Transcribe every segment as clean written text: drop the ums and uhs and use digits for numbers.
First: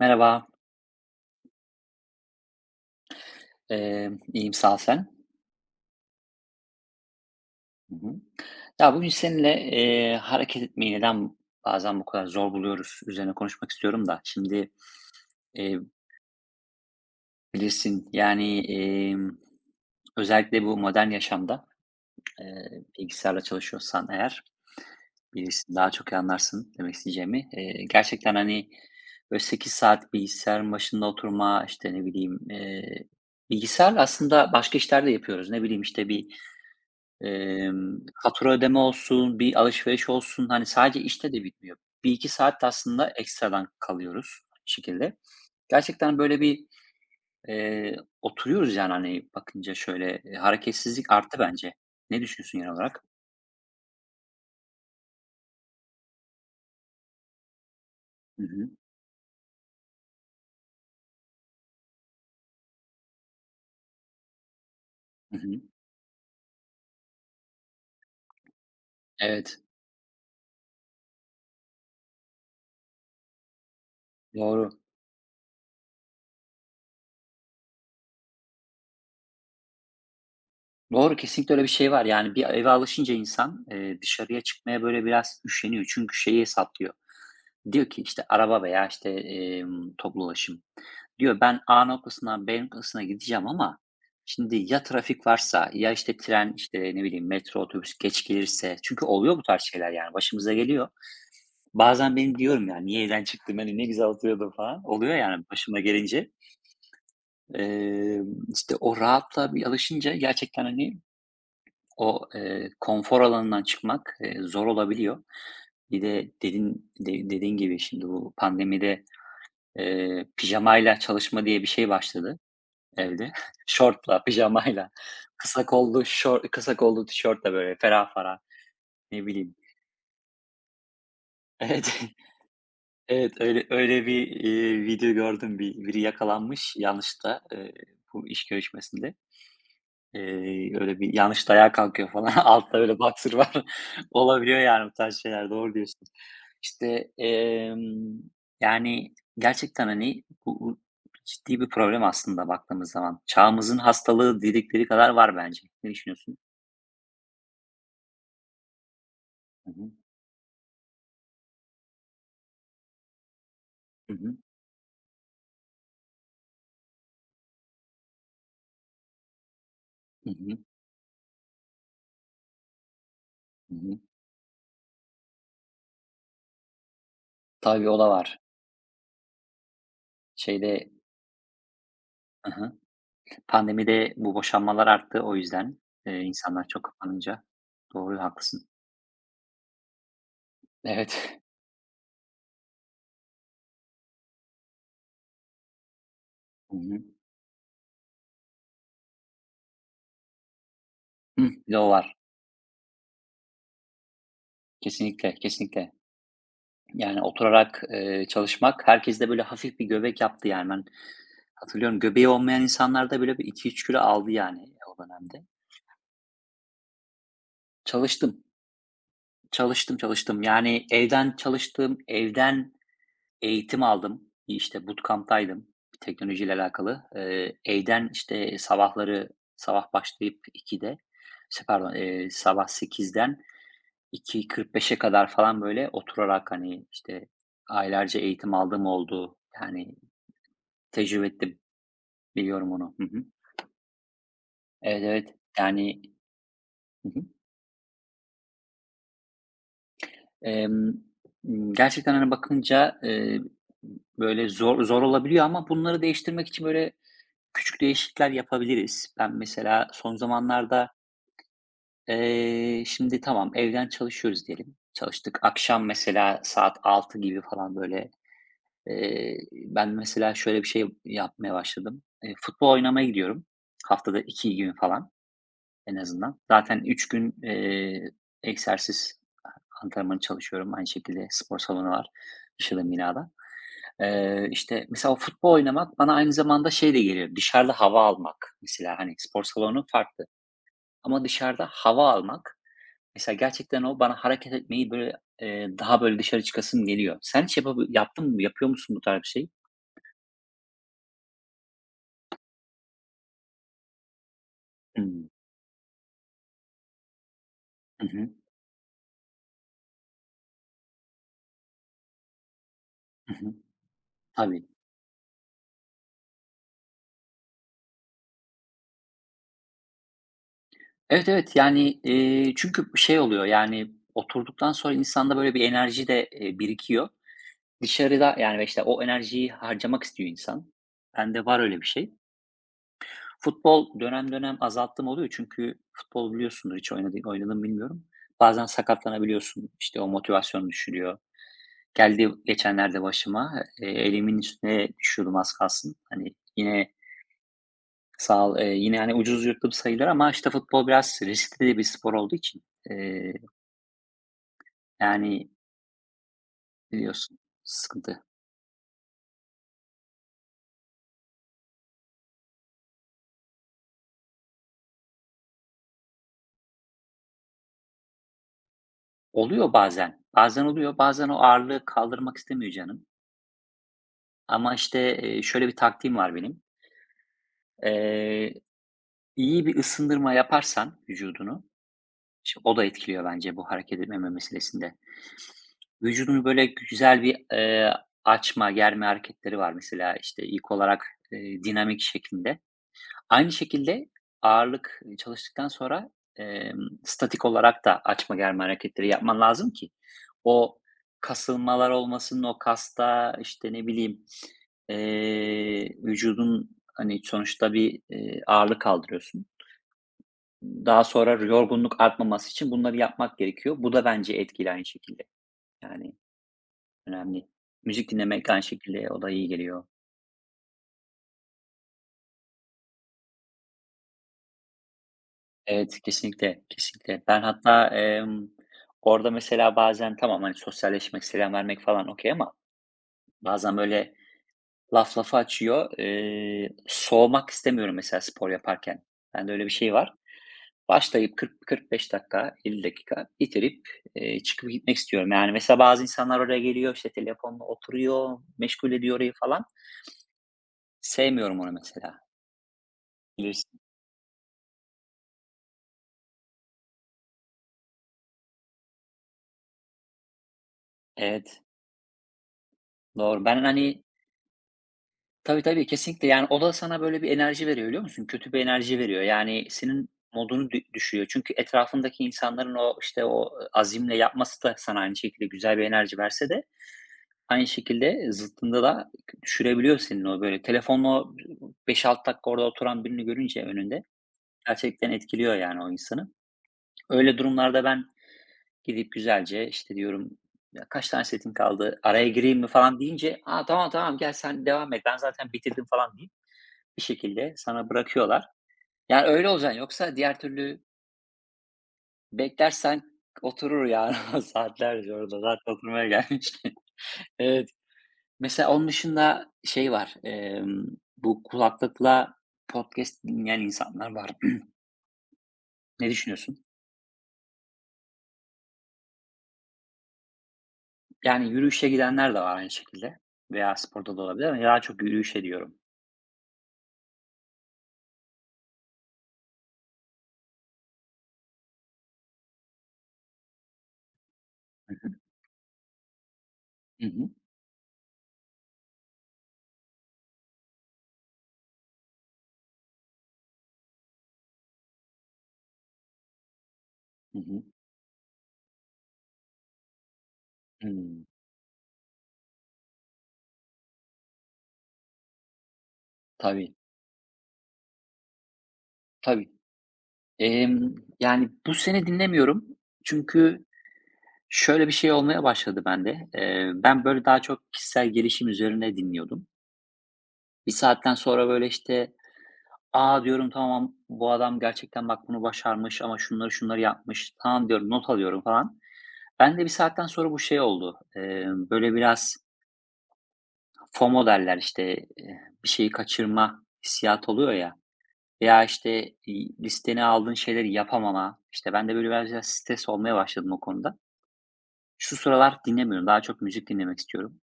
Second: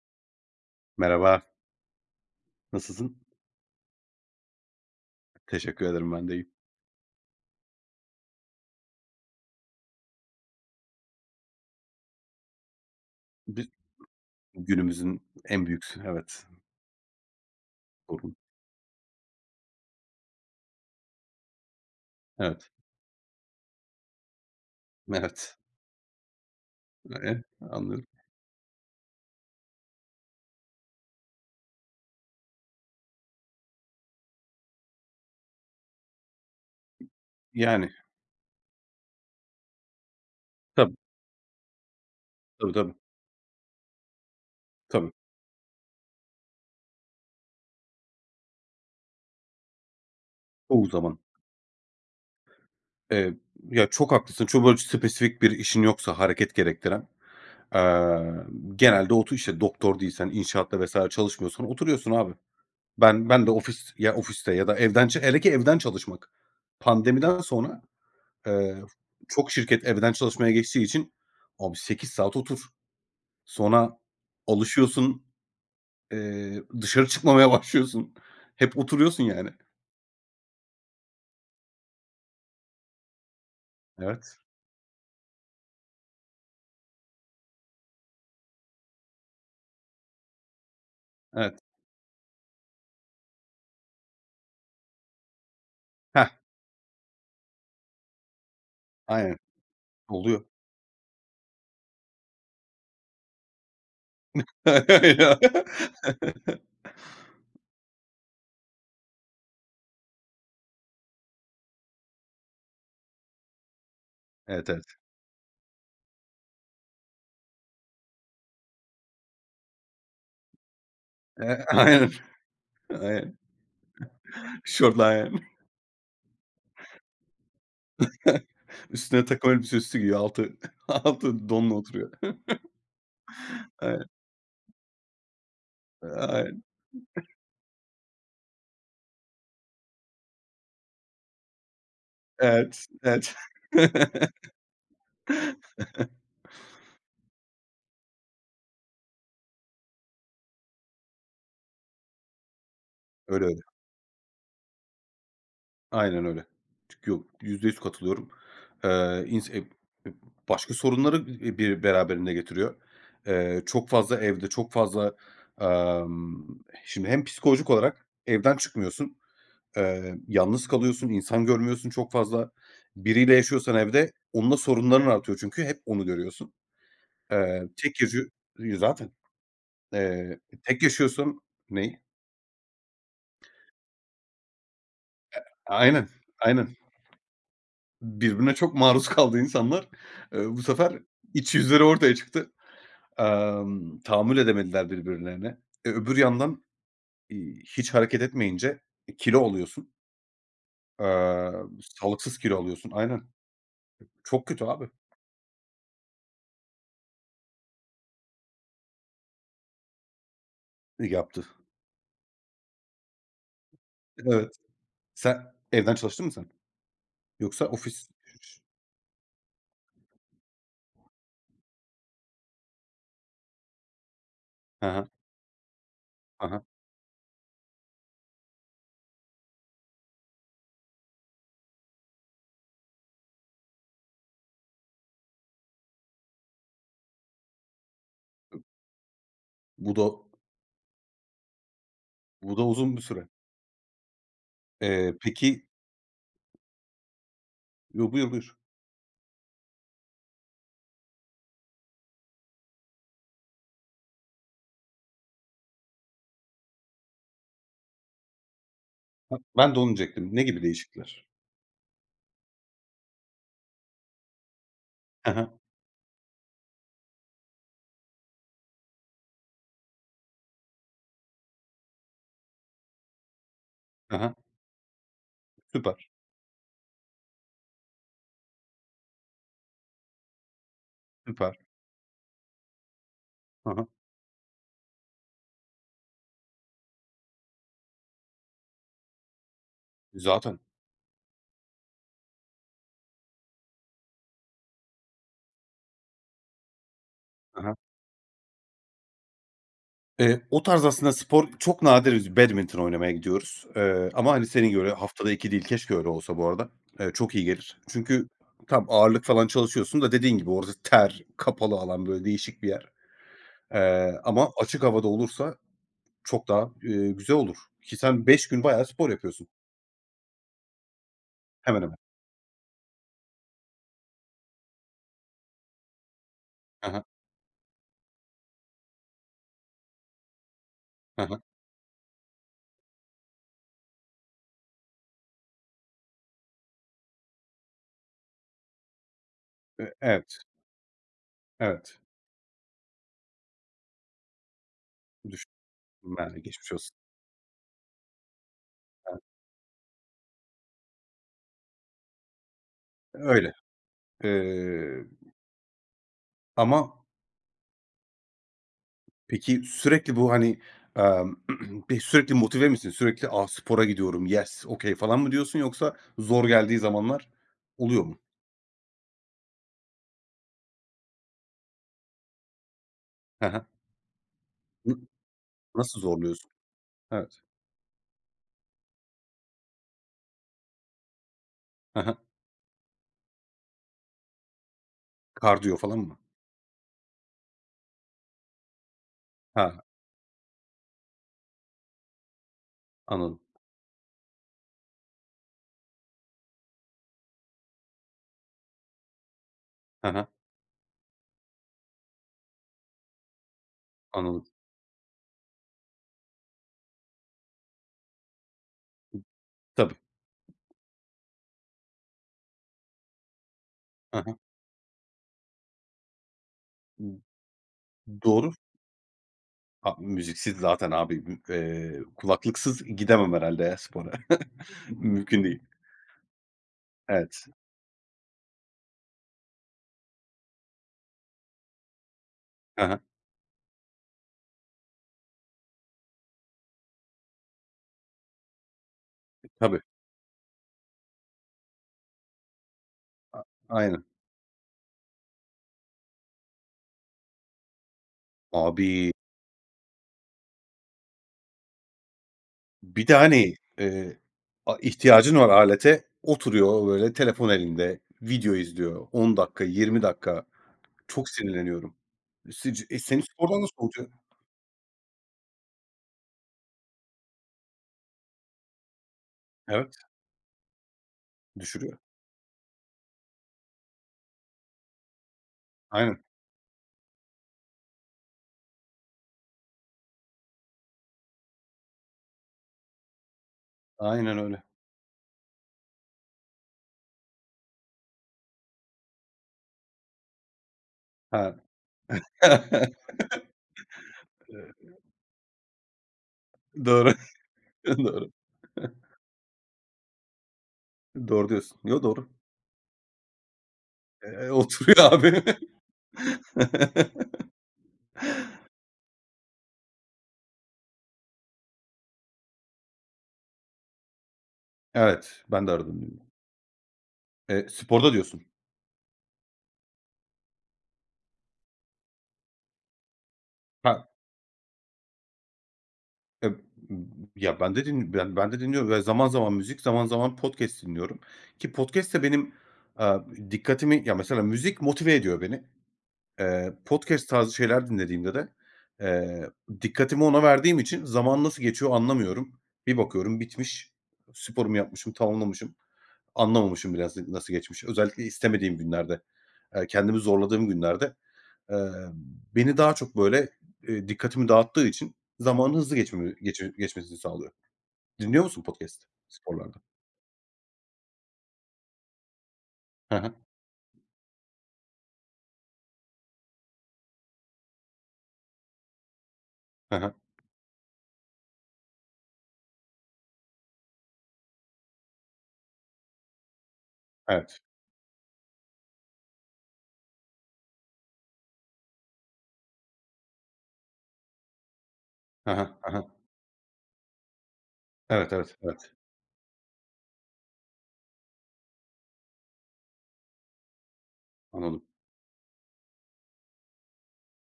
Merhaba, Merhaba, nasılsın? İyiyim sağ ol sen. Teşekkür ederim, ben de iyiyim. Hı hı. Ya bugün seninle hareket etmeyi neden bazen bu kadar zor buluyoruz üzerine Bi konuşmak istiyorum da. Şimdi günümüzün en eee, büyük, evet, bilirsin sorunu. yani özellikle bu modern yaşamda Evet, bilgisayarla çalışıyorsan eğer evet. bilirsin daha çok iyi anlarsın demek E, isteyeceğimi. Anlıyorum. Gerçekten hani böyle 8 saat bilgisayarın başında oturma işte ne bileyim bilgisayar aslında başka işler de yapıyoruz. Ne bileyim işte bir Yani, fatura ödeme olsun, bir alışveriş olsun, hani, tabii, sadece işte de bitmiyor. Bir iki saat de tabii, tabii, aslında ekstradan kalıyoruz bir tabii. şekilde. Gerçekten böyle oturuyoruz yani, hani, bakınca şöyle, Çoğu hareketsizlik zaman. arttı bence. Ne düşünüyorsun genel olarak? Eee, ya, çok haklısın. Çok böyle spesifik bir işin yoksa hareket gerektiren, eee, Hı hı. genelde işte doktor değilsen, inşaatta vesaire çalışmıyorsan oturuyorsun abi. Ben de ofiste ya da evden Hı hele ki hı. evden çalışmak. Pandemiden sonra, Eee, çok Evet, şirket evden çalışmaya geçtiği için abi 8 saat otur. Sonra doğru. alışıyorsun, dışarı çıkmamaya başlıyorsun. Hep oturuyorsun yani. Doğru, kesinlikle öyle bir şey var. Yani, bir eve alışınca insan, Evet, dışarıya çıkmaya böyle biraz üşeniyor. Çünkü şeyi hesaplıyor. Diyor ki, işte, araba veya, işte, toplu ulaşım. Diyor evet. ben A noktasından B noktasına gideceğim ama şimdi ya trafik varsa ya işte Heh, tren, işte, ne bileyim, metro, otobüs geç gelirse çünkü aynen. oluyor bu tarz şeyler yani Oluyor. başımıza geliyor. Bazen benim diyorum yani niye evden çıktım, hani, ne güzel oturuyordum falan oluyor yani başıma gelince. İşte o rahatla bir alışınca gerçekten, hani, o, konfor alanından çıkmak, zor Evet, evet. olabiliyor. Bir de de dediğin gibi şimdi bu pandemide, pijamayla çalışma diye bir şey aynen, başladı. Evde. aynen. Şortla, pijamayla, Şortla aynen. Kısa kollu tişörtle böyle ferah ferah, Üstüne ne takım bileyim. elbise üstü giyiyor. Altı altı donla Evet, oturuyor. evet, öyle Aynen, öyle bir, video gördüm. Biri aynen. yakalanmış yanlışta bu iş görüşmesinde. Öyle bir yanlış ayağa kalkıyor falan. Altta Evet, öyle boxer evet. var. Olabiliyor yani bu tarz şeyler, doğru diyorsun. İşte, yani gerçekten, hani, bu ciddi bir problem aslında baktığımız zaman. Öyle, öyle. Çağımızın hastalığı dedikleri kadar var bence. Ne Aynen düşünüyorsun? öyle. Çünkü yok, %100 katılıyorum. İns eb Hı hı. eb başka sorunları bir beraberinde getiriyor. Çok Hı fazla hı. evde, çok fazla, emm, şimdi hem psikolojik olarak evden çıkmıyorsun, Hı hı. yalnız kalıyorsun, insan görmüyorsun çok fazla. Biriyle Hı yaşıyorsan hı. evde, onunla sorunların artıyor çünkü hep onu görüyorsun. Eee, Tabii o tek da yaşıyor var. zaten, tek Şeyde. yaşıyorsan. Neyi? Hı hı. Pandemide bu boşanmalar arttı o yüzden. Aynen, İnsanlar aynen. çok kapanınca. Doğru, Birbirine haklısın. çok maruz kaldı insanlar. Bu sefer Evet. iç yüzleri ortaya çıktı. Tahammül edemediler birbirlerine. E, öbür yandan, Hı hı. Hiç hareket etmeyince, kilo alıyorsun. Hıh, Eee, bir de o var. sağlıksız kilo alıyorsun. Aynen. Çok kötü abi Kesinlikle, kesinlikle. Yani oturarak, çalışmak herkeste böyle hafif bir göbek yaptı yani ben yaptı. hatırlıyorum göbeği olmayan insanlarda bile bir 2-3 kilo aldı Evet. yani o dönemde. Sen evden çalıştın mı sen? Yoksa ofis Çalıştım, çalıştım, çalıştım. Yani evden çalıştım, eğitim aldım. İşte Hı hı. bootcamp'taydım Hı teknolojiyle hı. alakalı. Evden, işte, sabah başlayıp sabah 8'den 2.45'e kadar falan, böyle, oturarak, hani, işte, aylarca eğitim aldığım oldu. Yani, Bu da tecrübe ettim. bu da Biliyorum onu. uzun bir Hı hı. süre. Evet, evet. Peki. Yani. Hı hı. Yo, buyur, buyur. Emm, Gerçekten, hani, bakınca, böyle, zor zor olabiliyor ama bunları değiştirmek için, böyle, küçük değişiklikler yapabiliriz. Ben Hah, ben de mesela onu son diyecektim. Ne gibi zamanlarda, değişiklikler? Şimdi tamam evden çalışıyoruz diyelim. Hı Çalıştık. hı. Akşam mesela saat 6 gibi falan böyle, ben mesela şöyle bir şey yapmaya başladım. Futbol oynamaya gidiyorum. Hı Haftada hı. 2 gün falan en Süper, azından. Zaten 3 gün, egzersiz antrenmanı çalışıyorum. Aynı şekilde süper. spor salonu var yaşadığım binada. Hı hı. İşte, mesela o futbol oynamak bana aynı zamanda şey de geliyor, dışarıda hava almak. Mesela, hani, spor salonu farklı Zaten. ama dışarıda hava almak, mesela gerçekten o bana hareket etmeyi, böyle, daha, böyle, dışarı çıkasım geliyor. Sen hiç Hı hı. Yaptın mı? Yapıyor musun bu tarz bir şey? O tarz aslında spor çok nadiriz, badminton oynamaya gidiyoruz, ama, hani, senin göre Hımm. haftada 2 değil, keşke öyle olsa bu arada. Çok iyi gelir. Hı Çünkü hı. tam ağırlık falan çalışıyorsun da dediğin gibi orası ter, kapalı alan, böyle, değişik bir yer. Hı hı. Ama Tabii. açık havada olursa çok daha, güzel olur ki sen 5 gün bayağı spor yapıyorsun Evet, evet. hemen Yani, hemen. Çünkü şey oluyor, yani, oturduktan sonra insanda, böyle, bir enerji de, Hı hı. birikiyor. Dışarıda, yani, işte, o enerjiyi harcamak istiyor insan. Hı hı. Bende var öyle bir şey. Futbol dönem dönem azalttığım oluyor çünkü futbol biliyorsundur hiç oynadın bilmiyorum. Bazen sakatlanabiliyorsun, E işte, o evet, motivasyon düşülüyor. evet. Geldi geçenlerde başıma, elimin üstüne düşüyordum Düşün az kalsın. Hani, yani geçmiş yine olsun. sağ ol yine, hani, ucuz yırttım sayılır ama, işte, futbol biraz riskli de bir spor olduğu için, eee, Öyle. Eee, yani, ama biliyorsun sıkıntı. Peki, sürekli bu, hani, emm, bir sürekli motive misin? Sürekli, "A, spora gidiyorum, yes, okay." falan mı diyorsun yoksa zor geldiği zamanlar oluyor mu? Oluyor bazen, bazen oluyor, bazen o ağırlığı kaldırmak istemiyor canım He he. ama, N işte, şöyle bir nasıl taktiğim var zorluyorsun? benim. Evet. Eee İyi bir ısındırma yaparsan vücudunu, He he. O da etkiliyor bence bu hareket etmeme meselesinde. Kardiyo falan mı? Vücudunu böyle güzel bir, açma, germe hareketleri Ha, var mesela, işte, ilk olarak, dinamik şeklinde. anladım. Aynı şekilde ağırlık, çalıştıktan sonra, statik olarak da açma germe hareketleri yapman lazım ki He he, o kasılmalar olmasın, o kasta, işte, ne bileyim, anladım. Vücudun, hani, sonuçta bir, ağırlık kaldırıyorsun. Tabii. Daha sonra yorgunluk artmaması için bunları yapmak gerekiyor. Bu da He bence he. etkili aynı şekilde. Yani önemli. Müzik dinlemek Doğru. aynı şekilde o da iyi geliyor. A, müziksiz zaten abi, b kulaklıksız gidemem herhalde ya spora. Mümkün değil. Evet, kesinlikle, kesinlikle. Ben Evet. hatta, orada mesela bazen tamam, hani, sosyalleşmek, selam vermek falan okay ama He he. bazen böyle laf lafı açıyor. Soğumak istemiyorum mesela spor yaparken. Bende öyle bir Tabii. şey var. Başlayıp 40-45 dakika, 50 dakika bitirip, Aynen. Çıkıp gitmek istiyorum. Yani, mesela bazı insanlar oraya geliyor, işte, telefonla oturuyor, meşgul Abi, ediyor orayı falan. Sevmiyorum onu mesela. bir de, hani, Bilirsin. A ihtiyacın var alete, oturuyor böyle telefon elinde, video izliyor 10 dakika, 20 dakika. Çok Evet, sinirleniyorum. Seni doğru. spordan Ben, da hani soğutuyor. Tabii, tabii, kesinlikle. Yani, o da sana böyle bir enerji veriyor, biliyor musun? Kötü bir enerji veriyor. Yani, Evet, senin modunu düşüyor. Çünkü düşürüyor. etrafındaki insanların o, işte, o azimle yapması da sana aynı şekilde güzel bir enerji Aynen, verse de aynı şekilde zıttında da düşürebiliyor senin o böyle telefonla o 5-6 dakika orada oturan birini görünce önünde aynen öyle. gerçekten etkiliyor yani o insanı. Öyle durumlarda ben gidip güzelce işte diyorum "Ya kaç tane setin Ha. kaldı, araya gireyim mi?" falan deyince, "A, tamam, tamam gel sen devam et ben zaten bitirdim." falan deyip bir Doğru, şekilde sana doğru. bırakıyorlar. Yani öyle olacaksın yoksa diğer türlü Doğru diyorsun. Yo, doğru. beklersen oturur yani Oturuyor saatlerce orada abi. zaten oturmaya gelmiş. Evet. Mesela onun dışında şey var, bu kulaklıkla podcast dinleyen insanlar var. Evet, ben de Ne aradım. düşünüyorsun? Sporda diyorsun. Yani yürüyüşe gidenler de var aynı şekilde veya Ha. sporda da olabilir ama daha çok yürüyüşe diyorum. Eee, ya, ben de dinliyorum ve zaman zaman müzik, zaman zaman podcast dinliyorum ki podcast de benim, aaa, dikkatimi ya, mesela müzik Hı hı. motive ediyor beni. Eee, Hı podcast hı. tarzı şeyler dinlediğimde de, eee, dikkatimi ona verdiğim için zaman nasıl geçiyor anlamıyorum. Bir bakıyorum bitmiş, sporumu yapmışım, tamamlamışım. Anlamamışım biraz Hı nasıl hı. geçmiş. Özellikle istemediğim günlerde, kendimi zorladığım günlerde. Hımm. Eee, beni daha çok böyle, dikkatimi dağıttığı için zamanın hızlı geçmemi geçe Tabii, geçmesini sağlıyor. Dinliyor musun podcast tabii. sporlarda? Yani bu sene dinlemiyorum Hı hı. çünkü şöyle bir şey olmaya başladı bende. Ben böyle daha çok kişisel gelişim üzerine dinliyordum. Hı hı. Bir saatten sonra böyle işte A, diyorum, tamam, bu adam gerçekten bak bunu başarmış ama şunları şunları yapmış. Evet. Tamam diyorum, not alıyorum falan. Ben de bir saatten sonra bu şey oldu. Böyle biraz FOMO derler işte, Hı bir hı. şeyi Hı hı. kaçırma hissiyatı oluyor ya Evet, evet, veya evet. işte listene aldığın şeyleri yapamama, işte bende böyle biraz stres olmaya başladım o konuda. Anladım. Şu sıralar dinlemiyorum, daha çok müzik dinlemek istiyorum.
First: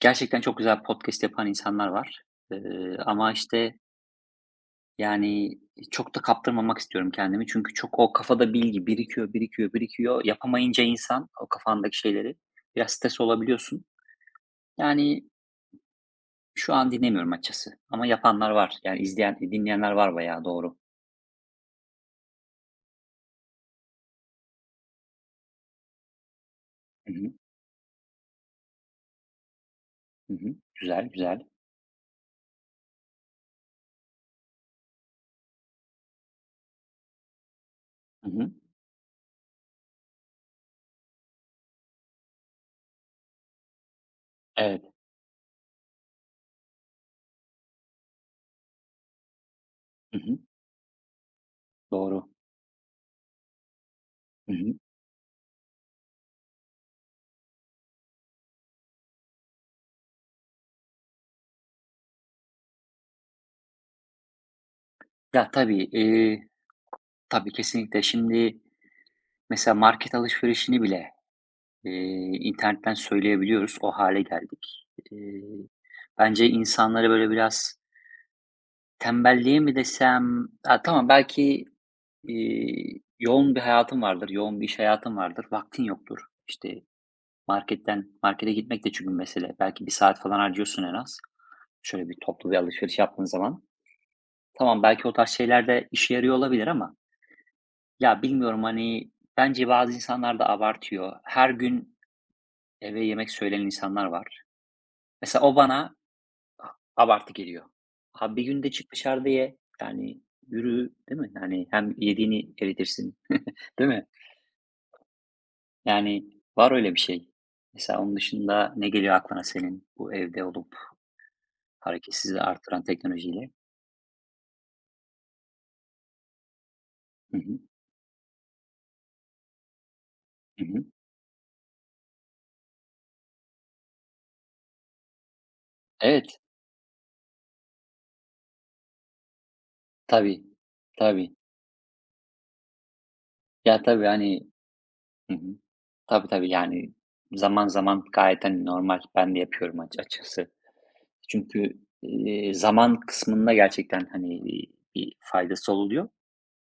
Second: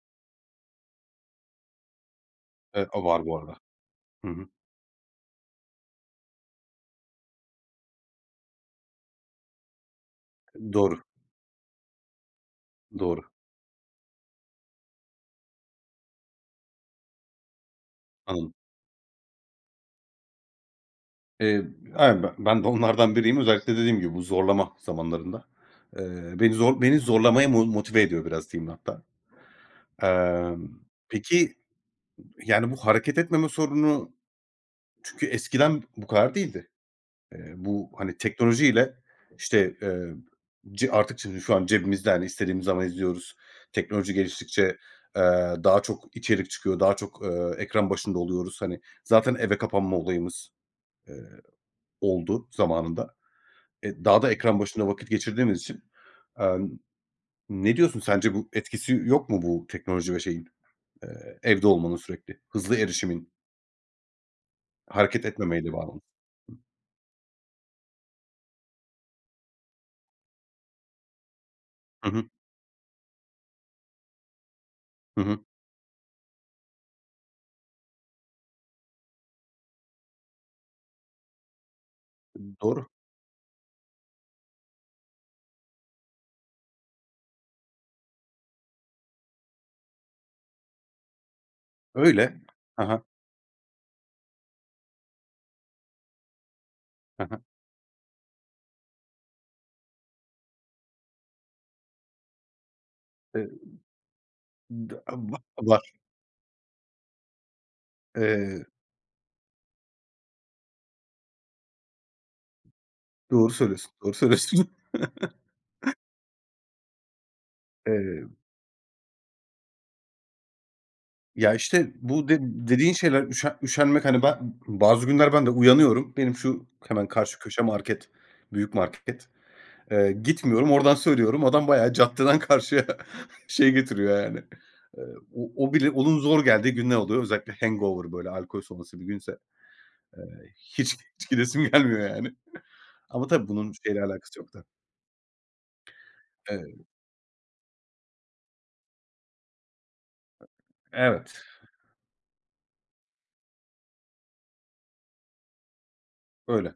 Gerçekten çok güzel podcast yapan insanlar var, Evet, o var ama bu arada. işte Hı hı. yani, çok da kaptırmamak istiyorum kendimi çünkü çok o kafada bilgi birikiyor, birikiyor, birikiyor. Yapamayınca Doğru, insan o kafandaki şeyleri biraz stres doğru. olabiliyorsun. Yani, şu an dinlemiyorum açıkçası ama yapanlar Anladım. var. Yani, izleyen, dinleyenler var bayağı doğru. Eee, aynen ben de onlardan biriyim. Özellikle dediğim gibi bu zorlama zamanlarında. Beni Hı hı. zorlamaya motive ediyor biraz diyeyim hatta. Hı hı. Emm, Güzel, güzel. peki, yani, bu hareket etmeme sorunu çünkü eskiden bu kadar değildi. Bu, hani, Hı hı. teknolojiyle, işte, ce artık şimdi şu an cebimizde, hani, istediğimiz zaman izliyoruz. Teknoloji geliştikçe, Evet. Daha çok içerik çıkıyor, daha çok, ekran başında oluyoruz. Hani, zaten eve kapanma Hı hı. olayımız, eee, Doğru. oldu zamanında. E, daha da Hı ekran hı. başında vakit geçirdiğimiz için, emm, ne diyorsun sence bu etkisi yok mu bu teknoloji ve şeyin, evde olmanın sürekli? Hızlı erişimin, hareket Ya, etmemeyle tabii, bağlı. Tabii kesinlikle. Şimdi mesela market alışverişini bile Hı hı. internetten söyleyebiliyoruz. O hale geldik. Hı hı. Bence insanları, böyle, biraz tembelliğe mi desem? Ya, tamam, belki, Doğru. Yoğun bir hayatın vardır, yoğun bir iş hayatın vardır, vaktin yoktur. İşte, marketten markete gitmek de çünkü mesele. Belki bir saat falan harcıyorsun en az. Şöyle bir Öyle. toplu bir Hı alışveriş hı. yaptığın zaman. Tamam, belki o tarz şeyler de işe yarıyor olabilir ama ya, bilmiyorum, hani, bence bazı insanlar da abartıyor. Her gün eve yemek söyleyen insanlar var. D a va Mesela o Var. bana abartı geliyor. Abi, bir Eee, günde çık dışarıda ye. Yani yürü, değil mi? Yani hem yediğini eritirsin, doğru değil söylüyorsun, mi? doğru söylüyorsun. Yani var öyle bir şey. Mesela onun Eee, dışında ne geliyor aklına senin bu evde olup ya, işte, bu de hareketsizliği artıran dediğin şeyler teknolojiyle? üşenmek, hani, ben bazı günler ben de uyanıyorum. Benim şu hemen Hı karşı hı. köşe market, büyük market. Eee, Hı gitmiyorum, hı. oradan söylüyorum. Adam bayağı caddeden karşıya şey getiriyor yani. Eee, o bile onun Evet. zor geldiği günler oluyor. Özellikle hangover, böyle, alkol sonrası bir günse Tabii, hiç tabii. gidesim gelmiyor yani. Ama tabii bunun Ya, şeyle tabii, alakası hani. yok da. Hı hı. Tabii, tabii, Eee, yani zaman zaman gayet, hani, normal. Ben de yapıyorum açıkçası. evet, Çünkü, zaman kısmında gerçekten, hani, bir faydası oluyor. öyle.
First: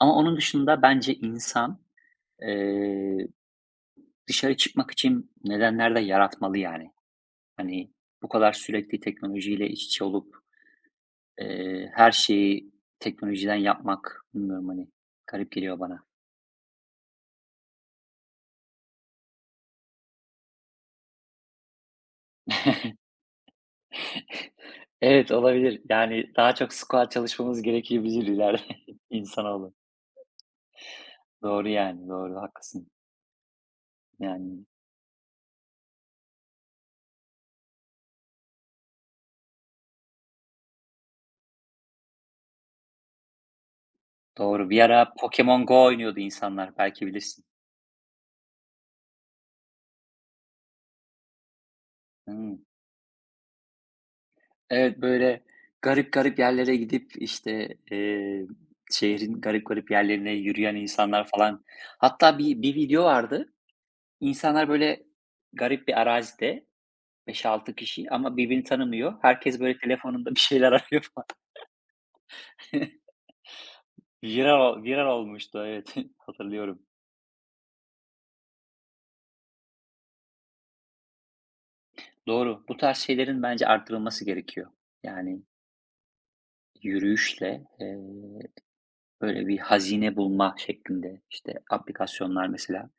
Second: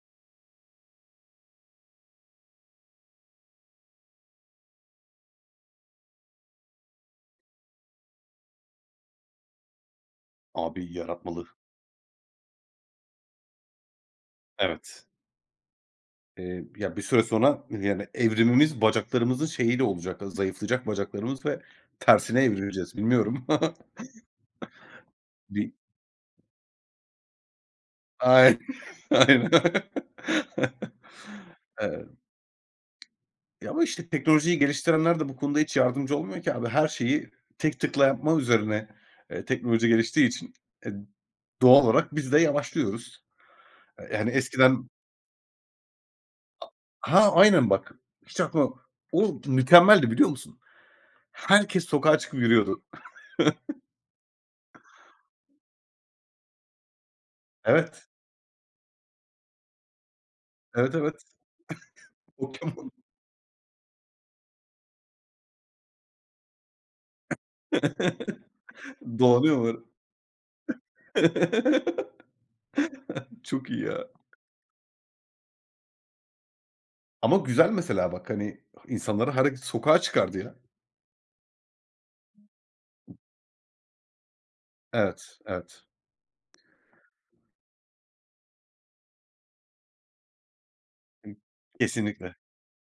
Ama onun dışında bence insan, eee, dışarı çıkmak için nedenler de yaratmalı yani. Hani, bu kadar sürekli teknolojiyle iç içe olup, Abi yaratmalı. Her şeyi teknolojiden yapmak, bilmiyorum, hani, Evet. garip geliyor bana. Ya, bir süre sonra, yani, evrimimiz bacaklarımızın şeyiyle olacak, zayıflayacak bacaklarımız ve tersine evrileceğiz. Bilmiyorum. Evet, Bir olabilir. Yani daha çok squat çalışmamız gerekebilir Ay ileride aynen. insanoğlu. Doğru yani, Eee, doğru, haklısın. ya, ama, işte, teknolojiyi Yani, geliştirenler de bu konuda hiç yardımcı olmuyor ki abi. Her şeyi tek tıkla yapma üzerine, teknoloji geliştiği için, eee, doğal olarak biz de yavaşlıyoruz. Yani, doğru. Bir eskiden. ara Pokemon Go oynuyordu insanlar, belki Ha, bilirsin. aynen bak. Hiç aklıma. O mükemmeldi biliyor musun? Herkes sokağa çıkıp Hıı. yürüyordu. Evet, böyle garip garip yerlere gidip, işte, Evet. Şehrin garip garip yerlerine yürüyen Evet, insanlar evet. falan. Hatta bir Pokemon. video vardı. İnsanlar böyle garip bir arazide beş altı kişi ama birbirini tanımıyor. Herkes Dolanıyorlar. böyle telefonunda bir şeyler arıyor falan. Çok iyi ya. Viral olmuştu, evet, hatırlıyorum. Ama güzel mesela bak, hani, insanları sokağa çıkardı ya. Doğru, bu tarz şeylerin bence arttırılması gerekiyor. Evet, Yani evet. yürüyüşle, böyle bir hazine bulma şeklinde, işte, Kesinlikle. aplikasyonlar mesela.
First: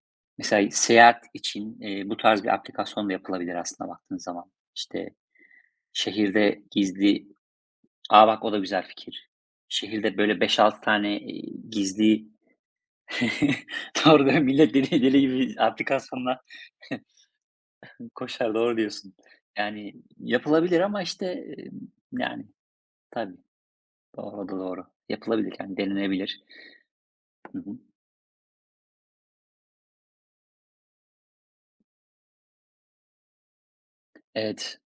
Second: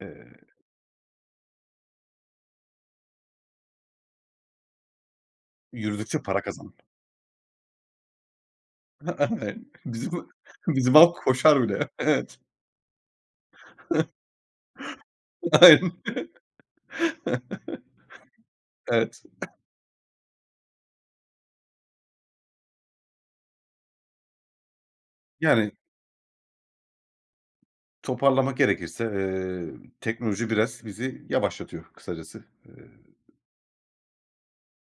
Eee, Mesela seyahat için, bu tarz bir aplikasyon da yapılabilir aslında baktığın zaman. İşte, yürüdükçe para şehirde kazan. gizli. A, bak o da güzel fikir. Aynen. Şehirde Bizim böyle beş altı bizim halk tane, koşar bile. gizli. Evet. Doğru değil, millet deli deli gibi Aynen. aplikasyonla koşar, doğru diyorsun. Evet. Yani yapılabilir ama işte, emm, yani tabii, doğru, da doğru. Yapılabilir, Yani yani denenebilir. Hı hı. toparlamak gerekirse, teknoloji biraz bizi yavaşlatıyor kısacası, Evet.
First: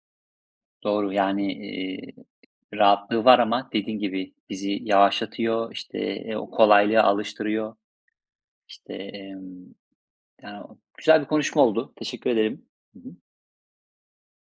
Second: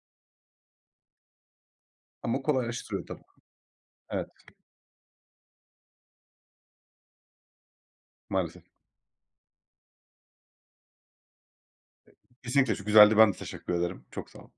Doğru, yani, ama kolaylaştırıyor tabii. rahatlığı var ama dediğin Evet, gibi bizi yavaşlatıyor, işte, o kolaylığa alıştırıyor. maalesef. İşte, yani, güzel bir konuşma oldu. Teşekkür ederim. Kesinlikle çok Hı hı. güzeldi. Ben de teşekkür ederim. Çok sağ ol.